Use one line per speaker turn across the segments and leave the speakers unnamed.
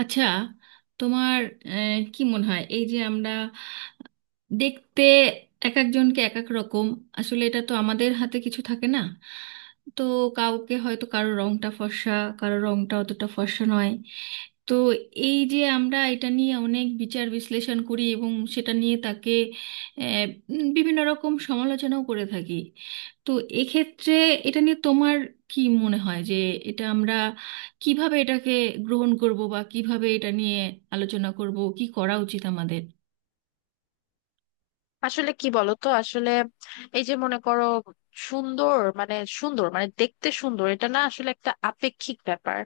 আচ্ছা, তোমার কি মনে হয়, এই যে আমরা দেখতে এক একজনকে এক এক রকম? আসলে এটা তো আমাদের হাতে কিছু থাকে না। তো কাউকে হয়তো, কারো রংটা ফর্সা, কারো রংটা অতটা ফর্সা নয়। তো এই যে আমরা এটা নিয়ে অনেক বিচার বিশ্লেষণ করি এবং সেটা নিয়ে তাকে আহ, বিভিন্ন রকম সমালোচনাও করে থাকি। তো এক্ষেত্রে এটা নিয়ে তোমার কি মনে হয় যে এটা আমরা কিভাবে এটাকে গ্রহণ করব, বা কিভাবে এটা নিয়ে আলোচনা করব, কি করা উচিত আমাদের?
আসলে কি বলতো? আসলে এই যে মনে করো, সুন্দর মানে সুন্দর মানে দেখতে সুন্দর এটা না, আসলে একটা আপেক্ষিক ব্যাপার।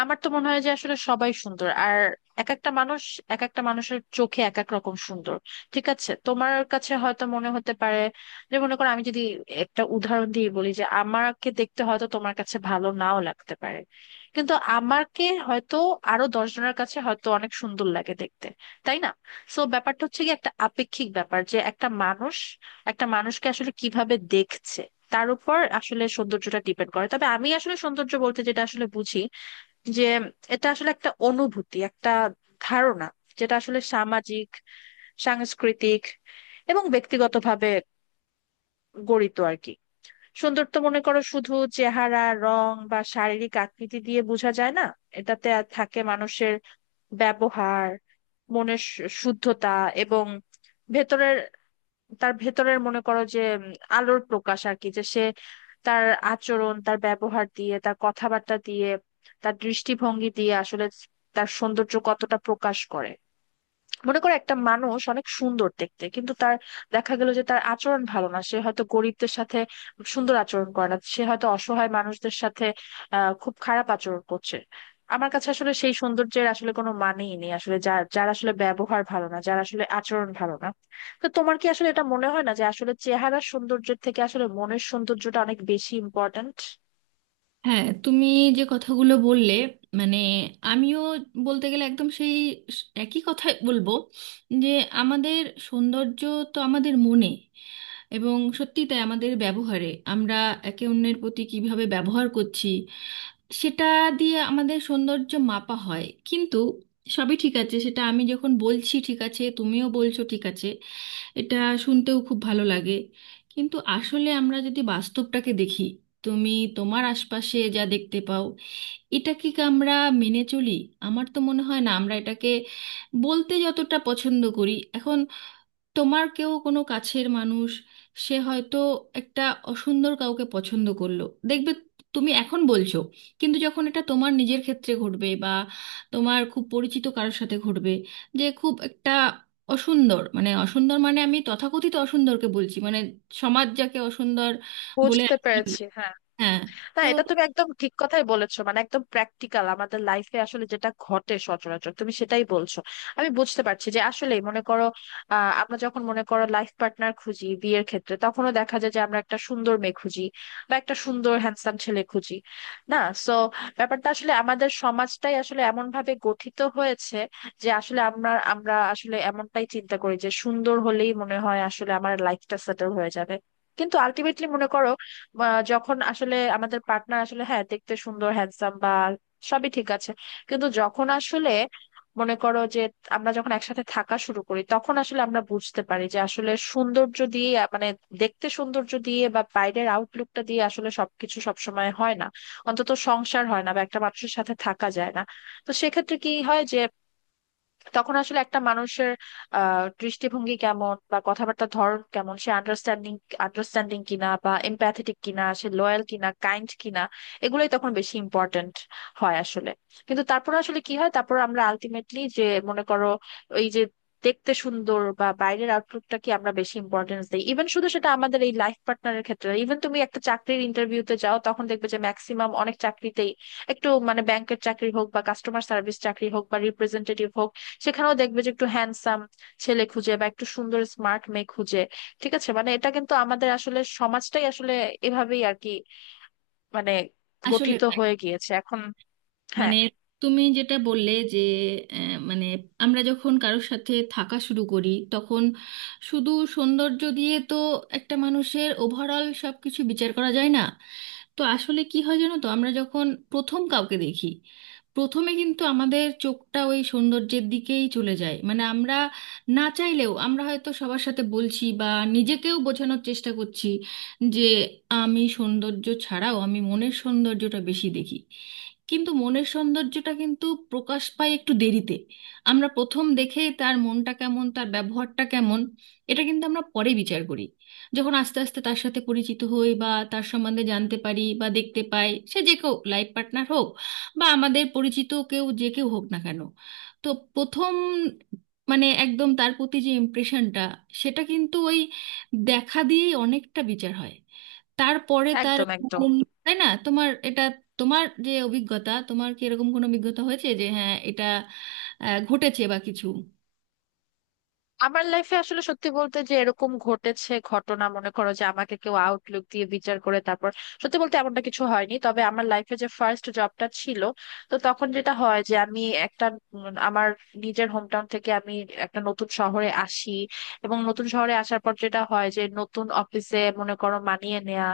আমার তো মনে হয় যে আসলে সবাই সুন্দর। আর এক একটা মানুষ এক একটা মানুষের চোখে এক এক রকম সুন্দর। ঠিক আছে, তোমার কাছে হয়তো মনে হতে পারে, যে মনে করো আমি যদি একটা উদাহরণ দিয়ে বলি, যে আমাকে দেখতে হয়তো তোমার কাছে ভালো নাও লাগতে পারে, কিন্তু আমাকে হয়তো আরো 10 জনের কাছে হয়তো অনেক সুন্দর লাগে দেখতে। তাই না? সো ব্যাপারটা হচ্ছে কি, একটা আপেক্ষিক ব্যাপার যে একটা মানুষ একটা মানুষকে আসলে কিভাবে দেখছে তার উপর আসলে সৌন্দর্যটা ডিপেন্ড করে। তবে আমি আসলে সৌন্দর্য বলতে যেটা আসলে বুঝি, যে এটা আসলে একটা অনুভূতি, একটা ধারণা, যেটা আসলে সামাজিক, সাংস্কৃতিক এবং ব্যক্তিগতভাবে গড়িত আর কি। সৌন্দর্য মনে করো শুধু চেহারা, রং বা শারীরিক আকৃতি দিয়ে বোঝা যায় না। এটাতে থাকে মানুষের ব্যবহার, মনের শুদ্ধতা এবং ভেতরের, তার ভেতরের মনে করো যে আলোর প্রকাশ আর কি। যে সে তার আচরণ, তার ব্যবহার দিয়ে, তার কথাবার্তা দিয়ে, তার দৃষ্টিভঙ্গি দিয়ে আসলে তার সৌন্দর্য কতটা প্রকাশ করে। মনে করো একটা মানুষ অনেক সুন্দর দেখতে, কিন্তু তার দেখা গেল যে তার আচরণ ভালো না, সে হয়তো গরিবদের সাথে সুন্দর আচরণ করে না, সে হয়তো অসহায় মানুষদের সাথে খুব খারাপ আচরণ করছে। আমার কাছে আসলে সেই সৌন্দর্যের আসলে কোনো মানেই নেই, আসলে যার যার আসলে ব্যবহার ভালো না, যার আসলে আচরণ ভালো না। তো তোমার কি আসলে এটা মনে হয় না, যে আসলে চেহারার সৌন্দর্যের থেকে আসলে মনের সৌন্দর্যটা অনেক বেশি ইম্পর্ট্যান্ট?
হ্যাঁ, তুমি যে কথাগুলো বললে, মানে আমিও বলতে গেলে একদম সেই একই কথাই বলবো যে আমাদের সৌন্দর্য তো আমাদের মনে, এবং সত্যি তাই, আমাদের ব্যবহারে আমরা একে অন্যের প্রতি কিভাবে ব্যবহার করছি সেটা দিয়ে আমাদের সৌন্দর্য মাপা হয়। কিন্তু সবই ঠিক আছে, সেটা আমি যখন বলছি ঠিক আছে, তুমিও বলছো ঠিক আছে, এটা শুনতেও খুব ভালো লাগে। কিন্তু আসলে আমরা যদি বাস্তবটাকে দেখি, তুমি তোমার আশপাশে যা দেখতে পাও, এটা কি আমরা মেনে চলি? আমার তো মনে হয় না আমরা এটাকে বলতে যতটা পছন্দ করি। এখন তোমার কেউ কোনো কাছের মানুষ, সে হয়তো একটা অসুন্দর কাউকে পছন্দ করলো, দেখবে তুমি এখন বলছো, কিন্তু যখন এটা তোমার নিজের ক্ষেত্রে ঘটবে বা তোমার খুব পরিচিত কারোর সাথে ঘটবে, যে খুব একটা অসুন্দর, মানে অসুন্দর মানে আমি তথাকথিত অসুন্দরকে বলছি, মানে সমাজ যাকে অসুন্দর বলে।
বুঝতে পেরেছি, হ্যাঁ।
হ্যাঁ,
না,
তো
এটা তুমি একদম ঠিক কথাই বলেছো, মানে একদম প্র্যাকটিক্যাল আমাদের লাইফে আসলে যেটা ঘটে সচরাচর তুমি সেটাই বলছো। আমি বুঝতে পারছি যে আসলে মনে করো, আমরা যখন মনে করো লাইফ পার্টনার খুঁজি বিয়ের ক্ষেত্রে, তখনও দেখা যায় যে আমরা একটা সুন্দর মেয়ে খুঁজি বা একটা সুন্দর হ্যান্ডসাম ছেলে খুঁজি, না? সো ব্যাপারটা আসলে আমাদের সমাজটাই আসলে এমন ভাবে গঠিত হয়েছে যে আসলে আমরা আমরা আসলে এমনটাই চিন্তা করি যে সুন্দর হলেই মনে হয় আসলে আমার লাইফটা সেটেল হয়ে যাবে। কিন্তু আলটিমেটলি মনে করো, যখন আসলে আমাদের পার্টনার আসলে, হ্যাঁ, দেখতে সুন্দর হ্যান্ডসাম বা সবই ঠিক আছে, কিন্তু যখন আসলে মনে করো যে আমরা যখন একসাথে থাকা শুরু করি, তখন আসলে আমরা বুঝতে পারি যে আসলে সৌন্দর্য দিয়ে, মানে দেখতে সৌন্দর্য দিয়ে বা বাইরের আউটলুকটা দিয়ে আসলে সবকিছু সবসময় হয় না, অন্তত সংসার হয় না বা একটা মানুষের সাথে থাকা যায় না। তো সেক্ষেত্রে কি হয় যে তখন আসলে একটা মানুষের দৃষ্টিভঙ্গি কেমন বা কথাবার্তার ধরন কেমন, সে আন্ডারস্ট্যান্ডিং আন্ডারস্ট্যান্ডিং কিনা বা এমপ্যাথেটিক কিনা, সে লয়াল কিনা, কাইন্ড কিনা, এগুলোই তখন বেশি ইম্পর্ট্যান্ট হয় আসলে। কিন্তু তারপর আসলে কি হয়, তারপর আমরা আলটিমেটলি যে, মনে করো এই যে দেখতে সুন্দর বা বাইরের আউটলুকটা কি আমরা বেশি ইম্পর্টেন্স দিই। ইভেন শুধু সেটা আমাদের এই লাইফ পার্টনারের ক্ষেত্রে, ইভেন তুমি একটা চাকরির ইন্টারভিউতে যাও, তখন দেখবে যে ম্যাক্সিমাম অনেক চাকরিতেই একটু, মানে ব্যাংকের চাকরি হোক বা কাস্টমার সার্ভিস চাকরি হোক বা রিপ্রেজেন্টেটিভ হোক, সেখানেও দেখবে যে একটু হ্যান্ডসাম ছেলে খুঁজে বা একটু সুন্দর স্মার্ট মেয়ে খুঁজে। ঠিক আছে, মানে এটা কিন্তু আমাদের আসলে সমাজটাই আসলে এভাবেই আর কি, মানে
আসলে
গঠিত
তাই।
হয়ে গিয়েছে এখন। হ্যাঁ,
মানে তুমি যেটা বললে যে মানে আমরা যখন কারোর সাথে থাকা শুরু করি তখন শুধু সৌন্দর্য দিয়ে তো একটা মানুষের ওভারঅল সব কিছু বিচার করা যায় না। তো আসলে কি হয় জানো তো, আমরা যখন প্রথম কাউকে দেখি, প্রথমে কিন্তু আমাদের চোখটা ওই সৌন্দর্যের দিকেই চলে যায়। মানে আমরা না চাইলেও, আমরা হয়তো সবার সাথে বলছি বা নিজেকেও বোঝানোর চেষ্টা করছি যে আমি সৌন্দর্য ছাড়াও, আমি মনের সৌন্দর্যটা বেশি দেখি। কিন্তু মনের সৌন্দর্যটা কিন্তু প্রকাশ পায় একটু দেরিতে। আমরা প্রথম দেখে তার মনটা কেমন, তার ব্যবহারটা কেমন, এটা কিন্তু আমরা পরে বিচার করি, যখন আস্তে আস্তে তার সাথে পরিচিত হই বা তার সম্বন্ধে জানতে পারি বা দেখতে পাই, সে যে কেউ, লাইফ পার্টনার হোক বা আমাদের পরিচিত কেউ, যে কেউ হোক না কেন। তো প্রথম, মানে একদম তার প্রতি যে ইমপ্রেশনটা, সেটা কিন্তু ওই দেখা দিয়েই অনেকটা বিচার হয়। তারপরে তার
একদম একদম।
উম, তাই না? তোমার এটা, তোমার যে অভিজ্ঞতা, তোমার কি এরকম কোনো অভিজ্ঞতা হয়েছে যে হ্যাঁ, এটা ঘটেছে বা কিছু?
আমার লাইফে আসলে সত্যি বলতে যে এরকম ঘটেছে ঘটনা মনে করো যে আমাকে কেউ আউটলুক দিয়ে বিচার করে তারপর, সত্যি বলতে এমনটা কিছু হয়নি। তবে আমার লাইফে যে ফার্স্ট জবটা ছিল, তো তখন যেটা হয় যে আমি একটা, আমার নিজের হোমটাউন থেকে আমি একটা নতুন শহরে আসি। এবং নতুন শহরে আসার পর যেটা হয় যে নতুন অফিসে মনে করো মানিয়ে নেওয়া,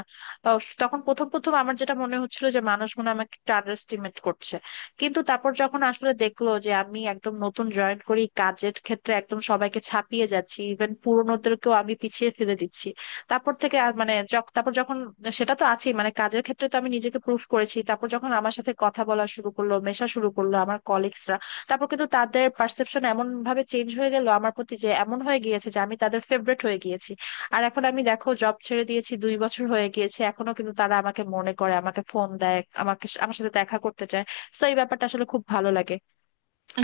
তখন প্রথম প্রথম আমার যেটা মনে হচ্ছিল যে মানুষ মনে হয় আমাকে একটু আন্ডারস্টিমেট করছে। কিন্তু তারপর যখন আসলে দেখলো যে আমি একদম নতুন জয়েন করি, কাজের ক্ষেত্রে একদম সবাইকে ছাপিয়ে যাচ্ছি, ইভেন পুরোনোদেরকেও আমি পিছিয়ে ফেলে দিচ্ছি, তারপর থেকে আর মানে তারপর যখন, সেটা তো আছেই, মানে কাজের ক্ষেত্রে তো আমি নিজেকে প্রুফ করেছি, তারপর যখন আমার সাথে কথা বলা শুরু করলো, মেশা শুরু করলো আমার কলিগসরা, তারপর কিন্তু তাদের পারসেপশন এমন ভাবে চেঞ্জ হয়ে গেল আমার প্রতি, যে এমন হয়ে গিয়েছে যে আমি তাদের ফেভারিট হয়ে গিয়েছি। আর এখন আমি দেখো জব ছেড়ে দিয়েছি, 2 বছর হয়ে গিয়েছে, এখনো কিন্তু তারা আমাকে মনে করে, আমাকে ফোন দেয়, আমাকে, আমার সাথে দেখা করতে চায়। তো এই ব্যাপারটা আসলে খুব ভালো লাগে।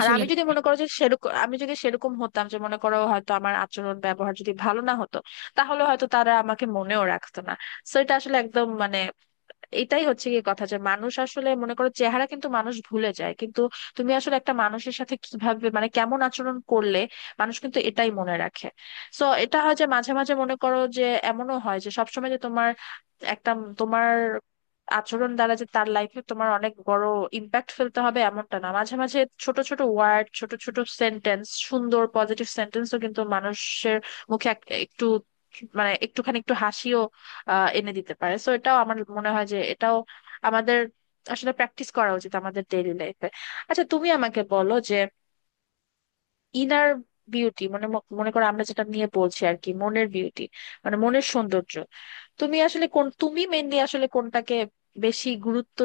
আর আমি যদি মনে করো যে সেরকম, আমি যদি সেরকম হতাম, যে মনে করো হয়তো আমার আচরণ ব্যবহার যদি ভালো না হতো, তাহলে হয়তো তারা আমাকে মনেও রাখতো না। তো এটা আসলে একদম, মানে এটাই হচ্ছে কি কথা যে মানুষ আসলে মনে করো চেহারা কিন্তু মানুষ ভুলে যায়, কিন্তু তুমি আসলে একটা মানুষের সাথে কিভাবে, মানে কেমন আচরণ করলে মানুষ কিন্তু এটাই মনে রাখে। সো এটা হয় যে মাঝে মাঝে মনে করো যে, এমনও হয় যে সবসময় যে তোমার একটা, তোমার আচরণ দ্বারা যে তার লাইফে তোমার অনেক বড় ইম্প্যাক্ট ফেলতে হবে এমনটা না, মাঝে মাঝে ছোট ছোট ওয়ার্ড, ছোট ছোট সেন্টেন্স, সুন্দর পজিটিভ সেন্টেন্সও কিন্তু মানুষের মুখে একটু, মানে একটুখানি, একটু হাসিও এনে দিতে পারে। সো এটাও আমার মনে হয় যে এটাও আমাদের আসলে প্র্যাকটিস করা উচিত আমাদের ডেইলি লাইফে। আচ্ছা তুমি আমাকে বলো যে ইনার বিউটি মানে, মনে করো আমরা যেটা নিয়ে বলছি আর কি, মনের বিউটি মানে মনের সৌন্দর্য, তুমি আসলে কোন, তুমি মেনলি আসলে কোনটাকে বেশি গুরুত্ব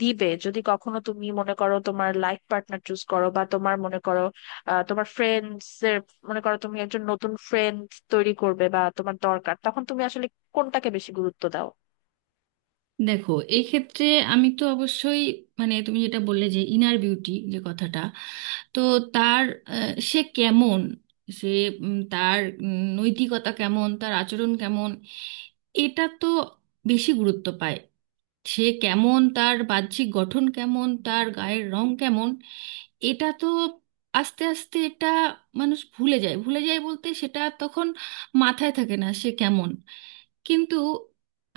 দিবে যদি কখনো, তুমি মনে করো তোমার লাইফ পার্টনার চুজ করো, বা তোমার মনে করো তোমার ফ্রেন্ডস এর, মনে করো তুমি একজন নতুন ফ্রেন্ড তৈরি করবে বা তোমার দরকার, তখন তুমি আসলে কোনটাকে বেশি গুরুত্ব দাও?
দেখো, এই ক্ষেত্রে আমি তো অবশ্যই, মানে তুমি যেটা বললে যে ইনার বিউটি, যে কথাটা, তো তার সে কেমন, সে তার নৈতিকতা কেমন, তার আচরণ কেমন, এটা তো বেশি গুরুত্ব পায়। সে কেমন, তার বাহ্যিক গঠন কেমন, তার গায়ের রং কেমন, এটা তো আস্তে আস্তে এটা মানুষ ভুলে যায়। ভুলে যায় বলতে সেটা তখন মাথায় থাকে না সে কেমন। কিন্তু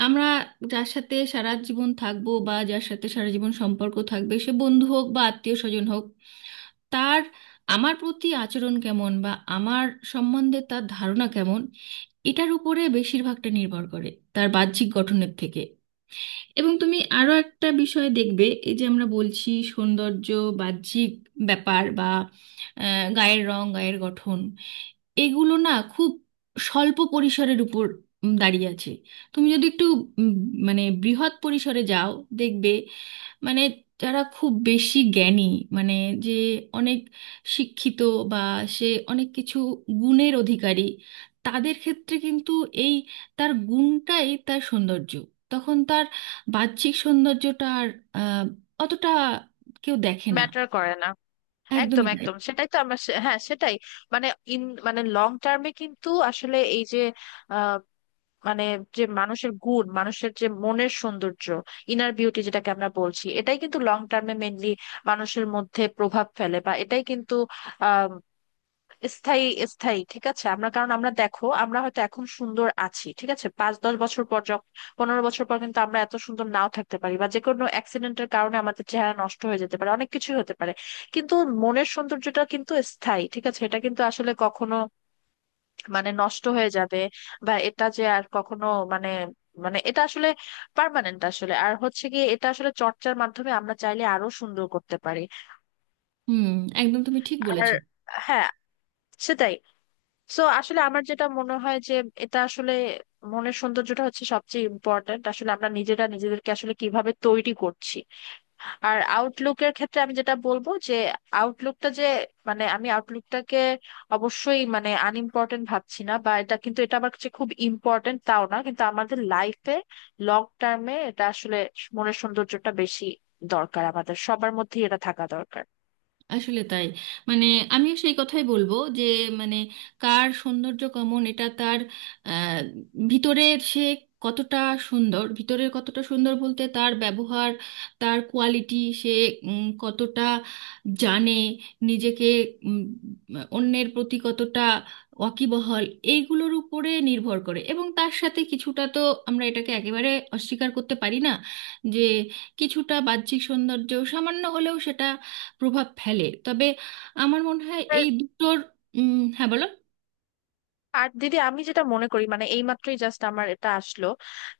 আমরা যার সাথে সারা জীবন থাকবো বা যার সাথে সারা জীবন সম্পর্ক থাকবে, সে বন্ধু হোক বা আত্মীয় স্বজন হোক, তার আমার প্রতি আচরণ কেমন বা আমার সম্বন্ধে তার ধারণা কেমন, এটার উপরে বেশিরভাগটা নির্ভর করে, তার বাহ্যিক গঠনের থেকে। এবং তুমি আরো একটা বিষয় দেখবে, এই যে আমরা বলছি সৌন্দর্য, বাহ্যিক ব্যাপার বা গায়ের রং, গায়ের গঠন, এগুলো না খুব স্বল্প পরিসরের উপর দাঁড়িয়ে আছে। তুমি যদি একটু উম, মানে বৃহৎ পরিসরে যাও, দেখবে মানে যারা খুব বেশি জ্ঞানী, মানে যে অনেক শিক্ষিত বা সে অনেক কিছু গুণের অধিকারী, তাদের ক্ষেত্রে কিন্তু এই তার গুণটাই তার সৌন্দর্য। তখন তার বাহ্যিক সৌন্দর্যটা আর আহ, অতটা কেউ দেখে না।
ম্যাটার করে না। একদম
একদমই তাই।
একদম সেটাই তো আমরা, হ্যাঁ সেটাই, মানে ইন, মানে লং টার্মে কিন্তু আসলে এই যে, আহ, মানে যে মানুষের গুণ, মানুষের যে মনের সৌন্দর্য, ইনার বিউটি যেটাকে আমরা বলছি, এটাই কিন্তু লং টার্মে মেনলি মানুষের মধ্যে প্রভাব ফেলে, বা এটাই কিন্তু স্থায়ী। স্থায়ী, ঠিক আছে। আমরা, কারণ আমরা দেখো আমরা হয়তো এখন সুন্দর আছি ঠিক আছে, 5-10 বছর পর যখন, 15 বছর পর কিন্তু আমরা এত সুন্দর নাও থাকতে পারি, বা যে কোনো অ্যাক্সিডেন্টের কারণে আমাদের চেহারা নষ্ট হয়ে যেতে পারে, অনেক কিছুই হতে পারে। কিন্তু মনের সৌন্দর্যটা কিন্তু স্থায়ী, ঠিক আছে। এটা কিন্তু আসলে কখনো, মানে নষ্ট হয়ে যাবে, বা এটা যে আর কখনো, মানে, মানে এটা আসলে পার্মানেন্ট আসলে। আর হচ্ছে কি, এটা আসলে চর্চার মাধ্যমে আমরা চাইলে আরো সুন্দর করতে পারি।
হুম, একদম তুমি ঠিক বলেছ।
আর হ্যাঁ, সেটাই, সো আসলে আমার যেটা মনে হয় যে এটা আসলে মনের সৌন্দর্যটা হচ্ছে সবচেয়ে ইম্পর্ট্যান্ট, আসলে আমরা নিজেরা নিজেদেরকে আসলে কিভাবে তৈরি করছি। আর আউটলুকের ক্ষেত্রে আমি যেটা বলবো যে আউটলুকটা যে, মানে আমি আউটলুকটাকে অবশ্যই মানে আনইম্পর্ট্যান্ট ভাবছি না, বা এটা কিন্তু, এটা আমার কাছে খুব ইম্পর্ট্যান্ট তাও না, কিন্তু আমাদের লাইফে লং টার্মে এটা আসলে, মনের সৌন্দর্যটা বেশি দরকার, আমাদের সবার মধ্যেই এটা থাকা দরকার।
আসলে তাই। মানে আমিও সেই কথাই বলবো যে, মানে কার সৌন্দর্য কেমন, এটা তার আহ, ভিতরের সে কতটা সুন্দর। ভিতরের কতটা সুন্দর বলতে তার ব্যবহার, তার কোয়ালিটি, সে কতটা জানে নিজেকে, উম, অন্যের প্রতি কতটা ওয়াকিবহাল, এইগুলোর উপরে নির্ভর করে। এবং তার সাথে কিছুটা তো, আমরা এটাকে একেবারে অস্বীকার করতে পারি না যে কিছুটা বাহ্যিক সৌন্দর্য সামান্য হলেও সেটা প্রভাব ফেলে। তবে আমার মনে হয় এই দুটোর হ্যাঁ, বলো।
আর দিদি আমি যেটা মনে করি মানে এইমাত্রই জাস্ট আমার এটা আসলো,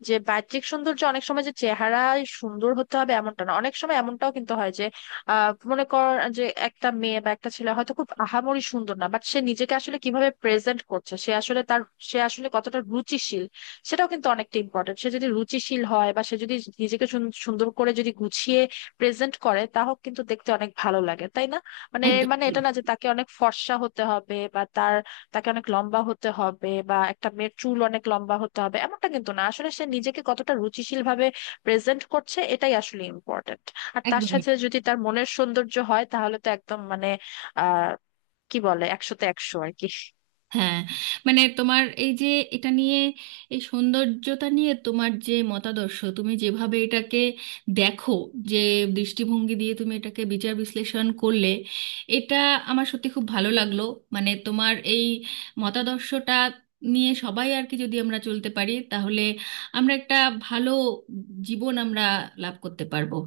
যে বাহ্যিক সৌন্দর্য অনেক সময় যে চেহারায় সুন্দর হতে হবে এমনটা না, অনেক সময় এমনটাও কিন্তু হয় যে মনে কর যে একটা মেয়ে বা একটা ছেলে হয়তো খুব আহামরি সুন্দর না, বাট সে নিজেকে আসলে কিভাবে প্রেজেন্ট করছে, সে আসলে তার, সে আসলে কতটা রুচিশীল, সেটাও কিন্তু অনেকটা ইম্পর্টেন্ট। সে যদি রুচিশীল হয় বা সে যদি নিজেকে সুন্দর করে যদি গুছিয়ে প্রেজেন্ট করে, তাহলে কিন্তু দেখতে অনেক ভালো লাগে, তাই না? মানে এর
একদম,
মানে এটা না যে তাকে অনেক ফর্সা হতে হবে বা তার, তাকে অনেক লম্বা হতে হবে বা একটা মেয়ের চুল অনেক লম্বা হতে হবে এমনটা কিন্তু না, আসলে সে নিজেকে কতটা রুচিশীল ভাবে প্রেজেন্ট করছে এটাই আসলে ইম্পর্টেন্ট। আর তার
একদমই,
সাথে যদি তার মনের সৌন্দর্য হয় তাহলে তো একদম, মানে আহ কি বলে, 100-তে 100 আর কি।
হ্যাঁ। মানে তোমার এই যে এটা নিয়ে, এই সৌন্দর্যতা নিয়ে তোমার যে মতাদর্শ, তুমি যেভাবে এটাকে দেখো, যে দৃষ্টিভঙ্গি দিয়ে তুমি এটাকে বিচার বিশ্লেষণ করলে, এটা আমার সত্যি খুব ভালো লাগলো। মানে তোমার এই মতাদর্শটা নিয়ে সবাই আর কি যদি আমরা চলতে পারি, তাহলে আমরা একটা ভালো জীবন আমরা লাভ করতে পারবো।